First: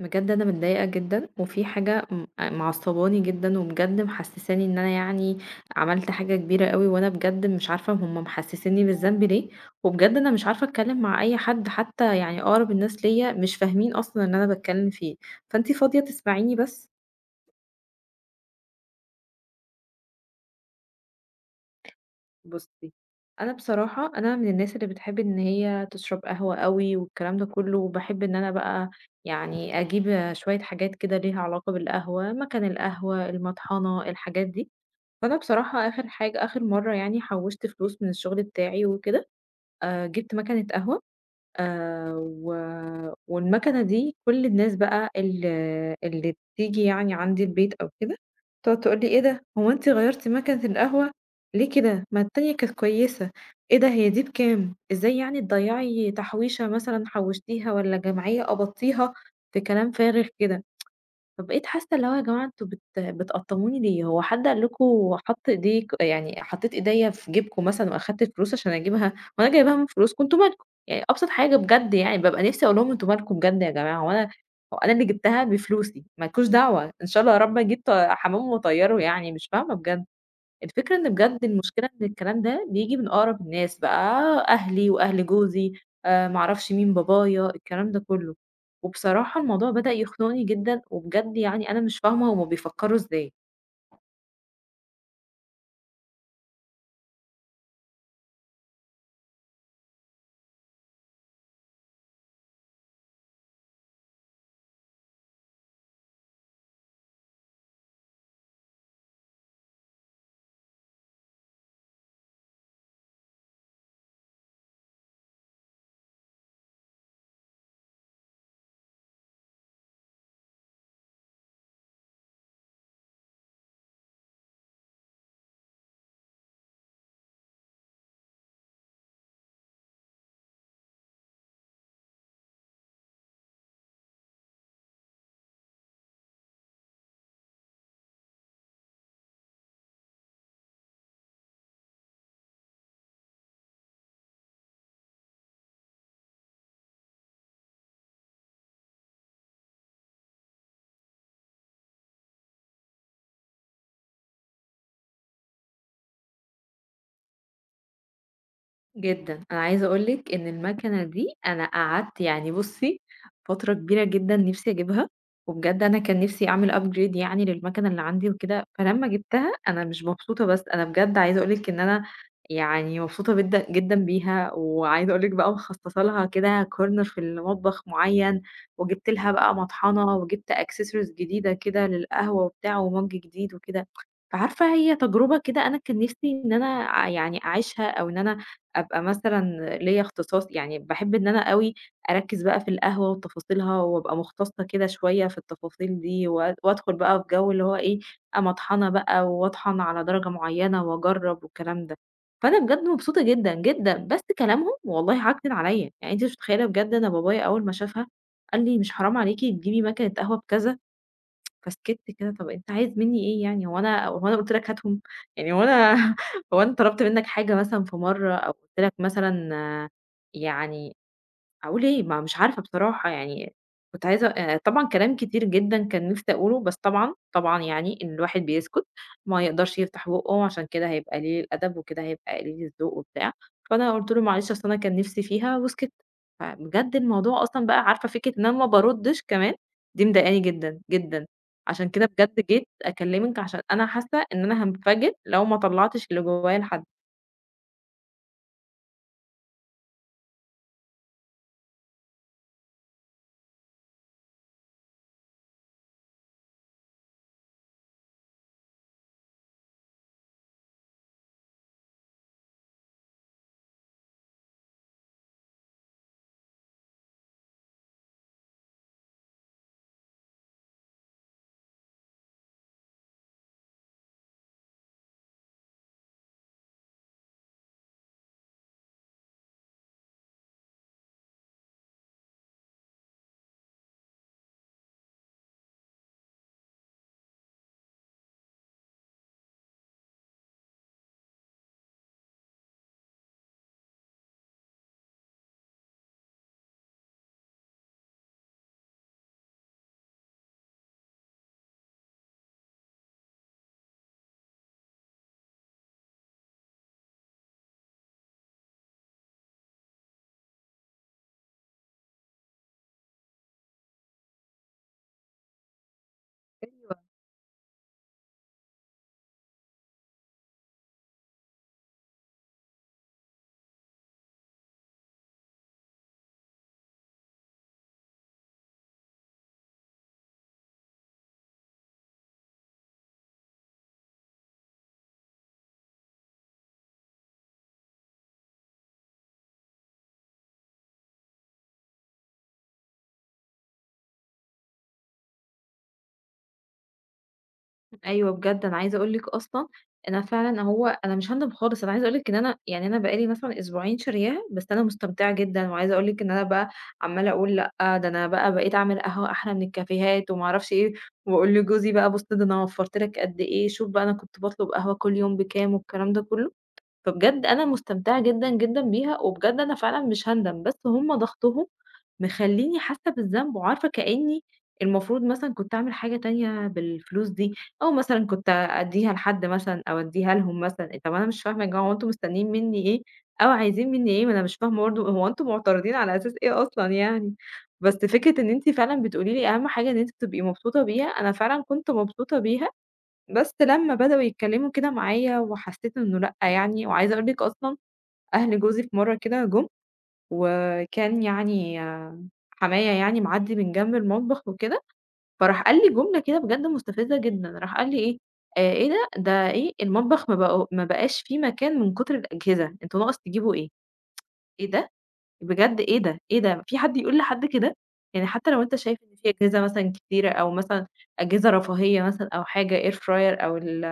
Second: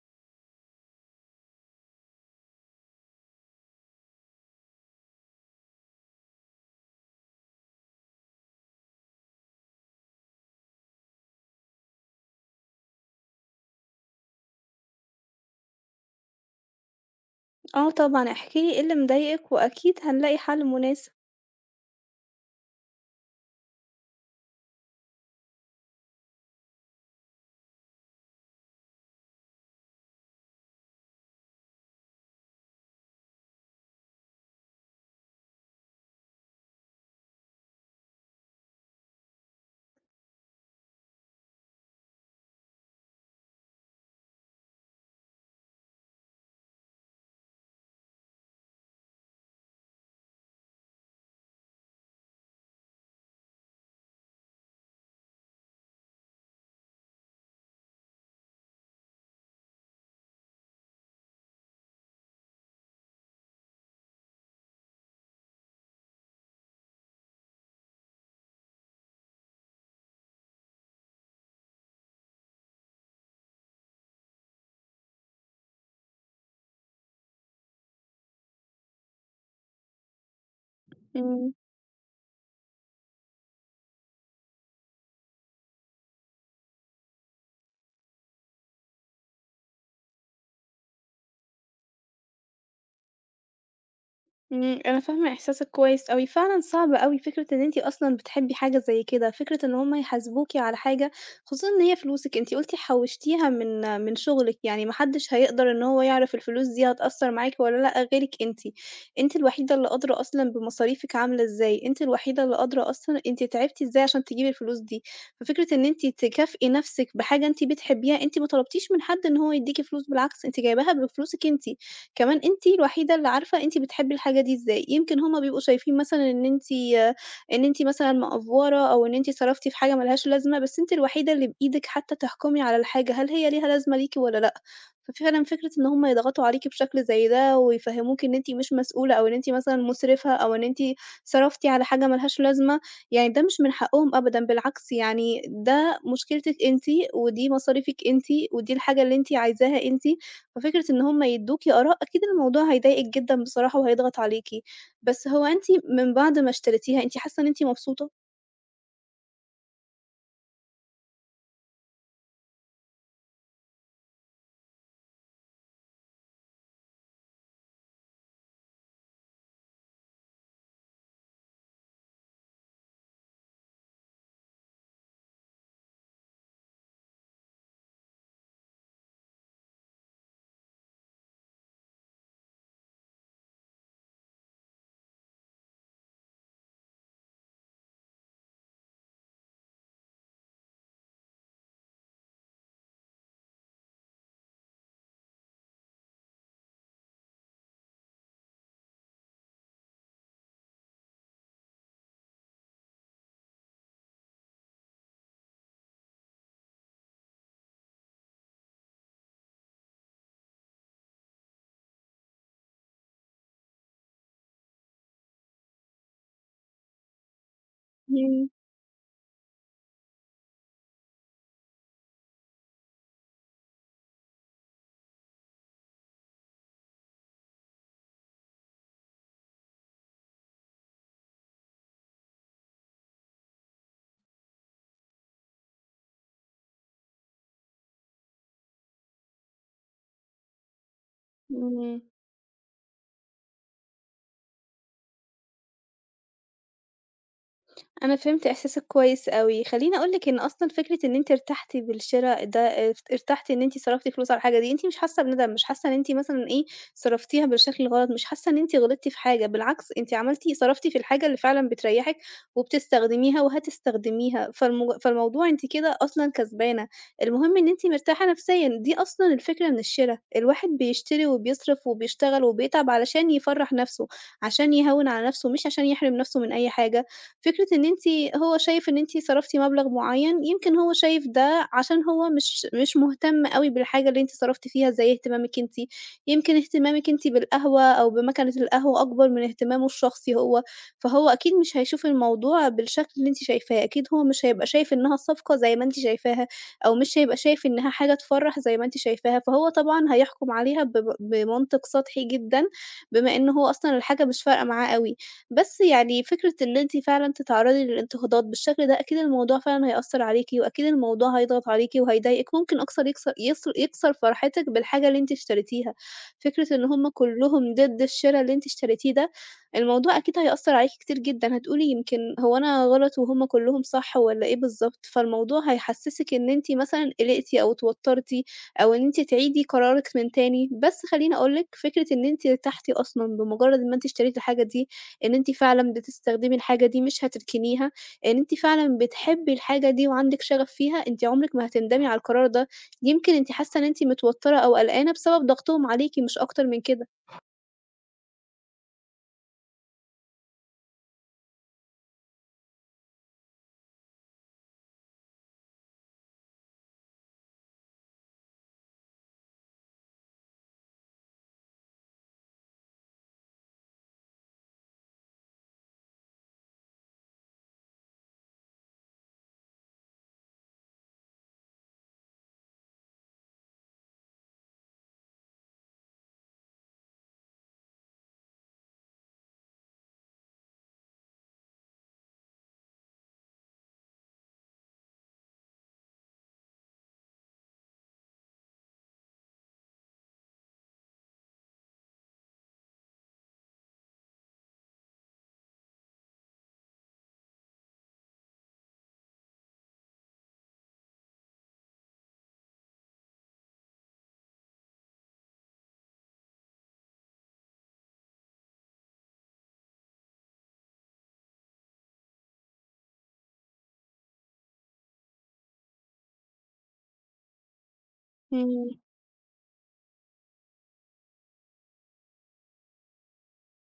بجد انا متضايقه جدا وفي حاجه معصباني جدا وبجد محسساني ان انا يعني عملت حاجه كبيره قوي وانا بجد مش عارفه هم محسسيني بالذنب ليه، وبجد انا مش عارفه اتكلم مع اي حد حتى يعني اقرب الناس ليا مش فاهمين اصلا ان انا بتكلم فيه، فانتي فاضيه تسمعيني بس؟ آه طبعًا، احكِ لي إيه اللي مضايقِك وأكيد هنلاقي حل مناسب. بصي، انا بصراحه انا من الناس اللي بتحب ان هي تشرب قهوه قوي والكلام ده كله، وبحب ان انا بقى يعني اجيب شويه حاجات كده ليها علاقه بالقهوه، مكان القهوه، المطحنه، الحاجات دي. فأنا بصراحة آخر حاجة آخر مرّة يعني حوّشت فلوس من الشغل بتاعي وكده، جِبت مَكَنة قهوة و والمَكَنة دي كل الناس بقى اللي بتيجي يعني عندي البيت أو كده، تقعد تقول لي: "إيه ده، هو أنتِ غيّرتِ مَكَنة القهوة؟ ليه كده؟ ما التانية كانت كويسة." "إيه ده، هي دي بكام؟ إزاي يعني تضيّعي تحويشة مثلًا حوّشتيها والّا جمعية قبضتيها في كلام فارغ كده؟" فبقيت حاسة اللي هو يا جماعة أنتم بتقطموني ليه، هو حد قال لكم حط إيديك، يعني حطيت إيديَّ في جيبكم مثلًا وأخدت الفلوس عشان أجيبها، وأنا جايباها من فلوسكم؟ أنتم مالكم، يعني أبسط حاجة بجد، يعني بابقى نفسي أقول لهم أنتم مالكم بجد يا جماعة، هو أنا اللي جبتها بفلوسي ما لكوش دعوة، إن شاء الله يا رب أجيب حمام وأطيره، يعني مش فاهمة بجد. الفكرة إن بجد إمم. المشكلة إن الكلام ده بييجي من أقرب الناس بقى، أهلي وأهل جوزي، ما أعرفش مين بابايا، الكلام ده كلّه. وبصراحة الموضوع بدأ يخنقني جدًا، وبجد يعني أنا مش فاهمة هُم بيفكّروا إزاي. إمم، أنا فاهمة إحساسِك كويس أوي، فعلًا صعب أوي فكرة إن أنتِ أصلًا بتحبي حاجة زي كده، فكرة إن هُم يحاسبوكِ على حاجة، خصوصًا إن هي فلوسِك، أنتِ قُلتِ حوشتيها من شغلِك، يعني ما حدش هيقدر إن هو يعرف الفلوس دي هتأثّر معاكِ والّا لأ غيرِك أنتِ، أنتِ الوحيدة اللي قادرة أصلًا بمصاريفِك عاملة إزاي، أنتِ الوحيدة اللي قادرة أصلًا أنتِ تعبتِ إزاي عشان تجيبي الفلوس دي، ففكرة إن أنتِ تكافئي نفسِك بحاجة أنتِ بتحبيها، أنتِ ما طلبتيش من حد إن هو يديكِ فلوس، بالعكس أنتِ جايباها بفلوسِك أنتِ. كمان أنتِ الوحيدة اللي عارفة أنتِ بتحبي الحاجة دي إزاي، يمكن هُم بيبقوا شايفين مثلًا إن أنتِ مثلًا مأفورة أو إن أنتِ صرفتِ في حاجة ما لهاش لازمة، بس أنتِ الوحيدة اللي بإيدِك حتى تحكمي على الحاجة هل هي ليها لازمة ليكِ والّا لأ، ففعلًا فكرة إن هُم يضغطوا عليكِ بشكل زي ده ويفهموكِ إن أنتِ مش مسؤولة أو إن أنتِ مثلًا مسرفة أو إن أنتِ صرفتِ على حاجة ما لهاش لازمة، يعني ده مش من حقهم أبدًا، بالعكس يعني ده مشكلتِك أنتِ ودي مصاريفِك أنتِ ودي الحاجة اللي أنتِ عايزاها أنتِ، ففكرة إن هم يدّوكِ آراء، أكيد الموضوع هيضايقِك جدًا بصراحة وهيضغط عليكِ. بس هو أنتِ من بعد ما اشتريتيها، أنتِ حاسة إن أنتِ مبسوطة؟ جدًا، أنا عايزة أقول لِك إن المكنة دي أنا قعدت يعني بُصّي، فترة كبيرة جدًا نِفْسي أجيبها، وبجد أنا كان نِفْسي أعمل upgrade يعني للمكنة اللي عندي وكده، فلمّا جِبتها أنا مش مبسوطة بس، أنا بجد عايزة أقول لِك إن أنا يعني مبسوطة بدا جدًا بيها، وعايزة أقول لِك بقى مخصصة لها كده corner في المطبخ معيّن، وجِبت لها بقى مطحنة، وجِبت accessories جديدة كده للقهوة وبتاع، ومَج جديد وكده، فعارفة هي تجربة كده أنا كان نِفْسي إن أنا يعني أعيشها أو إن أنا أبقى مثلًا ليّا اختصاص، يعني باحب إن أنا أوي أركّز بقى في القهوة وتفاصيلها، وأبقى مختصة كده شوية في التفاصيل دي، وأدخل بقى في جو اللي هو إيه، أبقى مطحنة بقى وأطحن على درجة معيّنة وأجرّب والكلام ده. فأنا بجد مبسوطة جدًا، جدًا، بس كلامهم والله عكنن عليّا، يعني أنتِ مش متخيلة بجد، أنا بابايا أول ما شافها قال لي: "مش حرام عليكِ تجيبي ماكينة قهوة بكذا؟" فسكِتّ كده، طَب أنت عايز منّي إيه يعني، هو أنا قُلت لك هاتهم، يعني هو أنا هو أنا طلبت منّك حاجة مثلًا في مرّة إمم، أو قُلت لك مثلًا؟ آه، يعني أقول إيه، ما مش عارفة بصراحة يعني. كنت عايزة طبعًا كلام كتير جدًا كان نِفْسي أقوله، بس طبعًا يعني إن الواحد بيسكت، ما يقدرش يفتح بُقّه عشان كده هيبقى قليل الأدب وكده هيبقى قليل الذوق وبتاع، فأنا قُلت له: "معلش أصل أنا كان نِفْسي فيها." وسكت. فبجد الموضوع أصلًا بقى، عارفة فكرة إن أنا ما باردّش كمان، دي مضايقاني جدًا، جدًا. عشان إمم. كده بجد جيت أكلّمِك عشان أنا حاسة إن أنا هانفجر لو ما طلّعتش اللي جوايا لحد. أنا فهمت إحساسِك كويس أوي، خلّيني أقول لِك إن أصلًا فكرة إن أنتِ ارتحتِ بالشرا ده ارتحتِ إن أنتِ صرفتِ فلوس على الحاجة دي، أنتِ مش حاسة بندم، مش حاسة إن أنتِ مثلًا إيه، صرفتيها بالشكل الغلط، مش حاسة إن أنتِ غلطتِ في حاجة، بالعكس أنتِ عملتِ صرفتِ في الحاجة اللي فعلًا بتريحِك وبتستخدميها وهتستخدميها، فالموضوع أنتِ كده أصلًا كسبانة، المهم إن أنتِ مرتاحة نفسيًا، دي أصلًا الفكرة من الشرا، الواحد بيشتري وبيصرف وبيشتغل وبيتعب علشان يفرّح نفسه، عشان يهوّن على نفسه، مش عشان يحرم نفسه من أي حاجة. فكرة إن أنتِ هو شايف إن أنتِ صرفتِ مبلغ معيّن، يمكن هو شايف ده عشان هو مش مهتم أوي بالحاجة اللي أنتِ صرفتِ فيها زي اهتمامِك أنتِ، يمكن اهتمامِك أنتِ بالقهوة أو بمكنة القهوة أكبر من اهتمامه الشخصي هو، فهو أكيد مش هيشوف الموضوع بالشكل اللي أنتِ شايفاه، أكيد هو مش هيبقى شايف إنها صفقة زي ما أنتِ شايفاها، أو مش هيبقى شايف إنها حاجة تفرّح زي ما أنتِ شايفاها، فهو طبعًا هيحكم عليها بمنطق سطحي جدًا، بما إن هو أصلًا الحاجة مش فارقة معاه أوي. بس يعني فكرة إن أنتِ فعلًا تتعرّضي للانتقادات بالشكل ده، أكيد الموضوع فعلًا هيأثّر عليكِ، وأكيد الموضوع هيضغط عليكِ وهيضايقِك، ممكن أكثر يكسر فرحتِك بالحاجة اللي أنتِ اشتريتيها. فكرة إن هم كلّهم ضد الشرا اللي أنتِ اشتريتيه ده، الموضوع أكيد هيأثّر عليكِ كتير جدًا، هتقولي يمكن هو أنا غلط وهم كلّهم صح والّا إيه بالضبط؟ فالموضوع هيحسّسِك إن أنتِ مثلًا قلقتِ أو اتوتّرتِ أو إن أنتِ تعيدي قرارِك من تاني. بس خلّيني أقول لِك، فكرة إن أنتِ ارتحتِ أصلًا بمجرّد ما أنتِ اشتريتِ الحاجة دي، إن أنتِ فعلًا بتستخدمي الحاجة دي مش هتركنيها، إن أنتِ فعلًا بتحبي الحاجة دي وعندِك شغف فيها، أنتِ عمرِك ما هتندمي على القرار ده. يمكن أنتِ حاسة إن أنتِ متوترة أو قلقانة بسبب ضغطهم عليكِ مش أكتر من كده. أيوه بجد، أنا عايزة أقول لِك أصلًا أنا فعلًا هو أنا مش هاندم خالص، أنا عايزة أقول لِك إن أنا يعني أنا بقى لي مثلًا أسبوعين شارياها، بس أنا مستمتعة جدًا، وعايزة أقول لِك إن أنا بقى عمّالة أقول لأ، ده أنا بقى بقيت أعمل قهوة أحلى من الكافيهات وما أعرفش إيه، وأقول لجوزي بقى بُص ده أنا وفّرت لك قد إيه، شوف بقى أنا كنت باطلب قهوة كل يوم بكام والكلام ده كلّه. فبجد أنا مستمتعة جدًا، جدًا بيها، وبجد أنا فعلًا مش هاندم، بس هُم ضغطهم مخلّيني حاسة بالذنب، وعارفة كإني المفروض مثلًا كنت أعمل حاجة تانية بالفلوس دي، أو مثلًا كنت أدّيها لحد مثلًا أو أدّيها لهم مثلًا، إيه، طب أنا مش فاهمة يا جماعة هو أنتم مستنيين مني إيه، أو عايزين مني إيه، ما أنا مش فاهمة برضه هو أنتم معترضين على أساس إيه أصلًا يعني؟ بس فكرة إن أنتِ فعلًا بتقولي لي أهم حاجة إن أنتِ تبقي مبسوطة بيها، أنا فعلًا كنت مبسوطة بيها. بس لمّا بدأوا يتكلّموا كده معايا وحسّيت إنه لأ يعني، وعايزة أقول لِك أصلًا أهل جوزي في مرّة كده جُم، وكان يعني حمايا يعني معدّي من جنب المطبخ وكده، فراح قال لي جملة كده بجد مستفزة جدًا، راح قال لي إيه، إيه ده، ده إيه، المطبخ ما بقاش فيه مكان من كتر الأجهزة، أنتم ناقص تجيبوا إيه؟ إيه ده! بجد إيه ده، إيه ده، في حد يقول لحد كده! يعني حتى لو أنت إمم، شايف إن في أجهزة مثلًا كتيرة أو مثلًا أجهزة رفاهية مثلًا أو حاجة air fryer أو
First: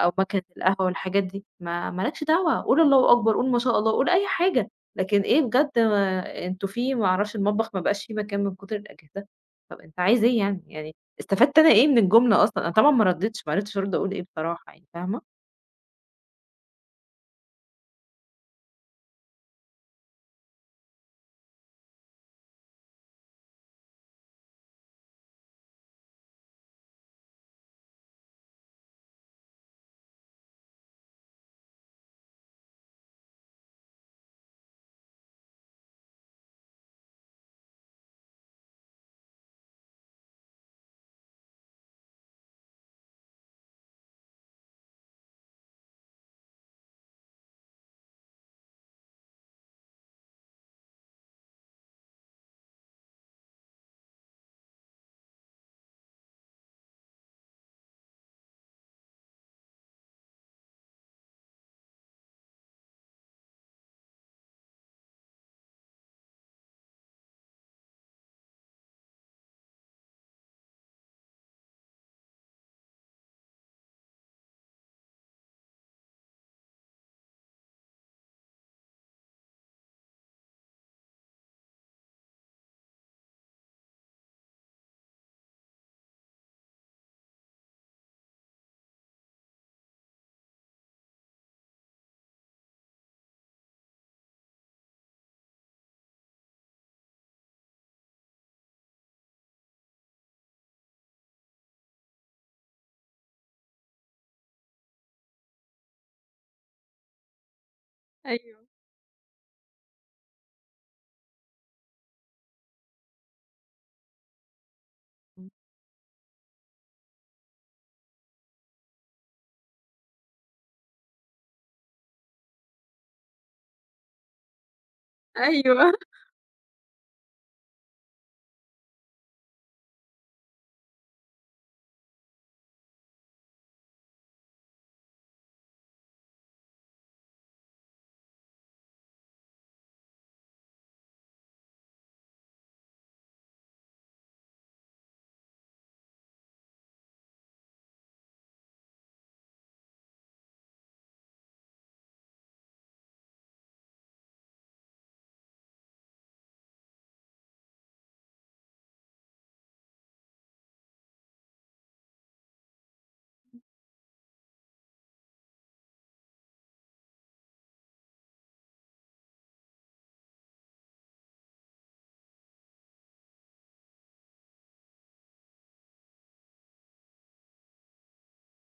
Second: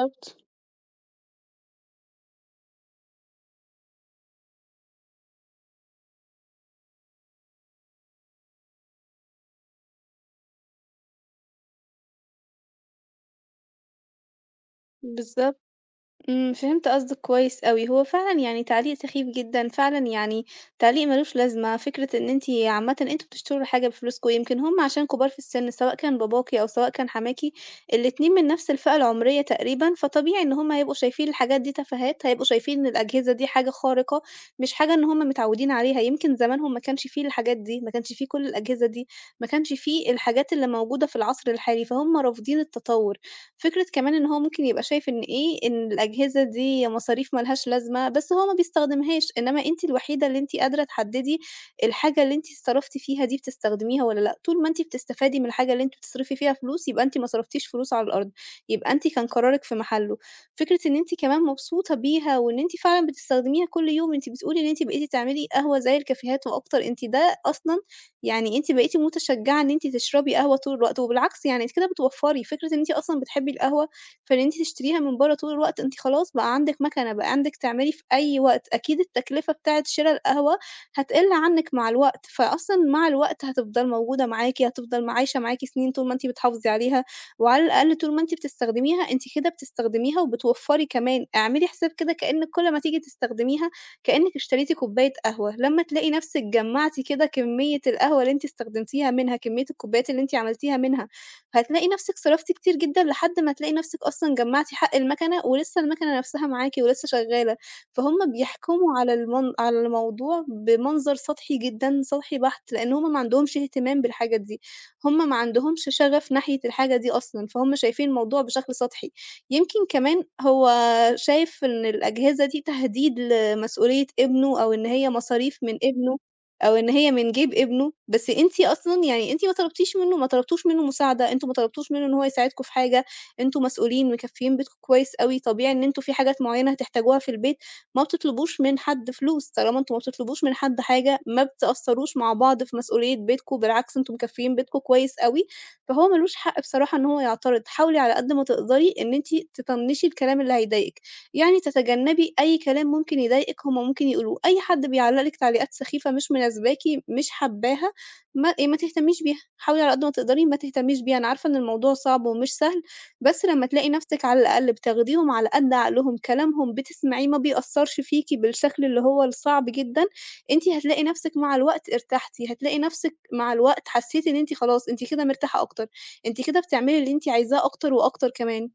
أو ماكينة القهوة والحاجات دي، ما ما لكش دعوة، قُل الله أكبر، قُل ما شاء الله، قُل أي حاجة، لكن إيه بجد أنتم في، ما أعرفش، المطبخ ما بقاش في مكان من كتر الأجهزة، طَب أنت عايز إيه يعني؟ يعني استفدت أنا إيه من الجملة أصلًا؟ أنا طبعًا ما رديتش، ما عرفتش أرد أقول إيه بصراحة يعني، فاهمة؟ بالضبط. إمم، فهمت قصدك كويس أوي، هو فعلًا يعني تعليق سخيف جدًا، فعلًا يعني تعليق ما لوش لازمة، فكرة إن أنتِ عامةً أنتم بتشتروا حاجة بفلوسكم، يمكن هُم عشان كبار في السن سواء كان باباكِ أو سواء كان حماكِ، الاتنين من نفس الفئة العمرية تقريبًا، فطبيعي إن هُم هيبقوا شايفين الحاجات دي تفاهات، هيبقوا شايفين إن الأجهزة دي حاجة خارقة، مش حاجة إن هُم متعودين عليها، يمكن زمانهم ما كانش فيه الحاجات دي، ما كانش فيه كل الأجهزة دي، ما كانش فيه الحاجات اللي موجودة في العصر الحالي، فهُم رافضين التطور. فكرة كمان إن هو ممكن يبقى شايف إن إيه، إن الأجهزة دي مصاريف ما لهاش لازمة، بس هو ما بيستخدمهاش، إنما أنتِ الوحيدة اللي أنتِ قادرة تحددي الحاجة اللي أنتِ صرفتِ فيها دي بتستخدميها والّا لأ، طول ما أنتِ بتستفادي من الحاجة اللي أنتِ بتصرفي فيها فلوس، يبقى أنتِ ما صرفتيش فلوس على الأرض، يبقى أنتِ كان قرارِك في محله. فكرة إن أنتِ كمان مبسوطة بيها وإن أنتِ فعلًا بتستخدميها كل يوم، أنتِ بتقولي إن أنتِ بقيتِ تعملي قهوة زي الكافيهات وأكتر، أنتِ ده أصلًا يعني أنتِ بقيتِ متشجعة إن أنتِ تشربي قهوة طول الوقت، وبالعكس يعني أنتِ كده بتوفّري، فكرة إن أنتِ أصلًا بتحبي القهوة، فإن أنتِ تشتريها من برّه طول الوقت أنتِ خلاص بقى عندِك مكنة، بقى عندِك تعملي في أي وقت، أكيد التكلفة بتاعة شرا القهوة هتقِل عنِّك مع الوقت، فأصلًا مع الوقت هتفضل موجودة معاكِ، هتفضل عايشة معاكِ سنين طول ما أنتِ بتحافظي عليها، وعلى الأقل طول ما أنتِ بتستخدميها، أنتِ كده بتستخدميها وبتوفّري كمان، اعملي حساب كده كأنِّك كل ما تيجي تستخدميها كأنِّك اشتريتِ كوباية قهوة، لمّا تلاقي نَفْسِك جمّعتِ كده كمية القهوة اللي أنتِ استخدمتيها منها، كمية الكوبايات اللي أنتِ عملتيها منها، هتلاقي نَفْسِك صرفتِ كتير جدًا لحد ما تلاقي نَفْسِك أصلًا جمّعتِ حق المكنة، ولسه المكنة نَفْسها معاكِ ولسه شغالة، فهُم أيوه، بيحكموا على على الموضوع بمنظر سطحي جدًا، سطحي بحت، لإن هُم ما عندهمش اهتمام بالحاجة دي، هُم ما إمم. عندهمش شغف ناحية الحاجة دي أصلًا، فهُم شايفين الموضوع بشكل سطحي. يمكن كمان هو شايف إن الأجهزة دي تهديد لمسؤولية ابنه أو إن هي مصاريف من أيوه. ابنه أو إن هي من جيب ابنه، بس أنتِ أصلًا يعني أنتِ ما طلبتيش منه ما طلبتوش منه مساعدة، أنتم ما طلبتوش منه إن هو يساعدكم في حاجة، أنتم مسؤولين مكفّيين بيتكم كويس أوي، طبيعي إن أنتم في حاجات معيّنة هتحتاجوها في البيت، ما بتطلبوش من حد فلوس، طالما أنتم ما بتطلبوش من حد حاجة، ما بتأثّروش مع بعض في مسؤولية بيتكم، بالعكس أنتم مكفّيين بيتكم كويس أوي، فهو ما لوش حق بصراحة إن هو يعترض، حاولي على قد ما تقدري إن أنتِ تطنّشي الكلام اللي هيضايقِك. يعني تتجنبي أي كلام ممكن يضايقِك هُم ممكن يقولوه، أي حد بيعلّق لِك تعليقات سخيفة مش مناسباكِ، مش حاباها، ما إيه، ما تهتميش بيها، حاولي على قد ما تقدري ما تهتميش بيها، أنا عارفة إن الموضوع صعب ومش سهل، بس لمّا تلاقي نفسِك على الأقل بتاخديهم على قد عقلهم، كلامهم بتسمعيه ما بيأثّرش فيكِ بالشكل اللي هو الصعب جدًا، أنتِ هتلاقي نفسِك مع الوقت ارتحتِ، هتلاقي نفسِك مع الوقت حسيتِ إن أنتِ خلاص أنتِ كده مرتاحة أكتر، أنتِ كده بتعملي اللي أنتِ عايزاه أكتر وأكتر كمان.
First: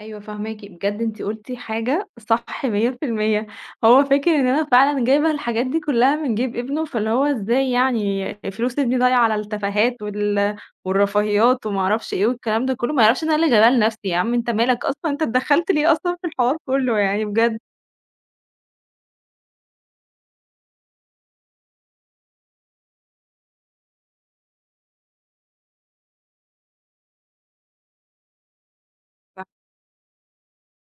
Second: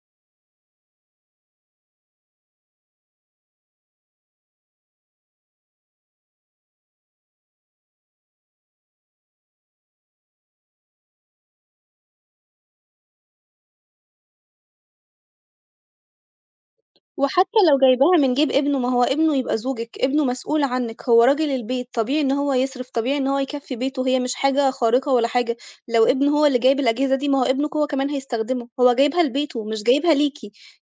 أيوه فاهماكِ، بجد أنتِ قُلتِ حاجة صح 100%. هو فاكر إن أنا فعلًا جايبة الحاجات دي كلّها من جيب ابنه، فاللي هو إزاي يعني فلوس ابني ضايعة على التفاهات والرفاهيات وما أعرفش إيه والكلام ده كلّه، ما يعرفش إن أنا اللي جايباها لنفسي، يا عم أنت مالك أصلًا، أنت اتدخّلت ليه أصلًا في الحوار كلّه يعني وحتى بجد، لو جايباها من جيب ابنه، ما هو ابنه يبقى زوجِك، ابنه مسؤول عنِّك، هو راجل البيت، طبيعي إن هو يصرف، طبيعي إن هو يكفّي بيته، هي مش حاجة خارقة ولا حاجة. لو ابنه هو اللي جايب الأجهزة دي، ما هو ابنك هو كمان هيستخدمه، هو جايبها صح. لبيته مش جايبها ليكِ،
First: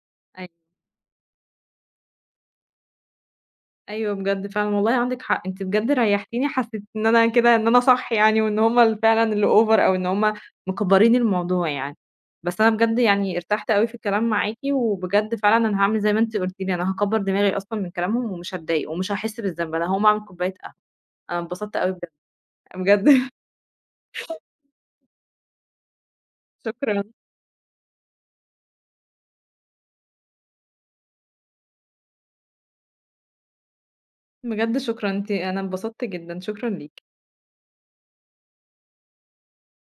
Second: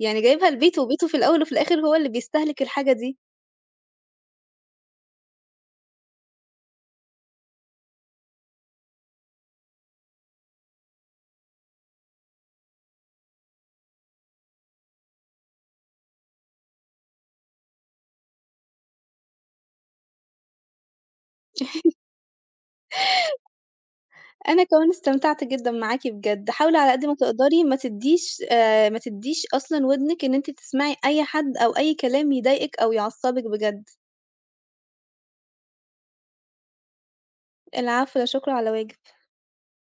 يعني أيوه. جايبها لبيته، وبيته في الأول وفي الآخر هو اللي بيستهلك الحاجة دي. أيوه بجد فعلًا، والله عندِك حق، أنتِ بجد ريّحتيني، حسّيت إن أنا كده إن أنا صح يعني، وإن هُم فعلًا اللي over أو إن هُم مكبّرين الموضوع يعني. بس أنا بجد يعني ارتحت أوي في الكلام معاكِ، وبجد فعلًا أنا هاعمل زي ما أنتِ قُلتِ لي، أنا هاكبّر دماغي أصلًا من كلامهم ومش هاتضايق ومش هاحس بالذنب، أنا هاقوم أعمل كوباية قهوة. أنا اتبسطت أوي بجد، بجد أنا كمان استمتعت جدًا معاكِ بجد، حاولي على شكرًا، قد ما تقدري ما تدّيش ما تدّيش أصلًا ودنِك إن أنتِ تسمعي أي حد أو أي كلام يضايقِك أو يعصّبِك بجد. بجد شكرًا، أنتِ أنا اتبسطت جدًا، شكرًا ليكِ. العفو، لا شكر على واجب.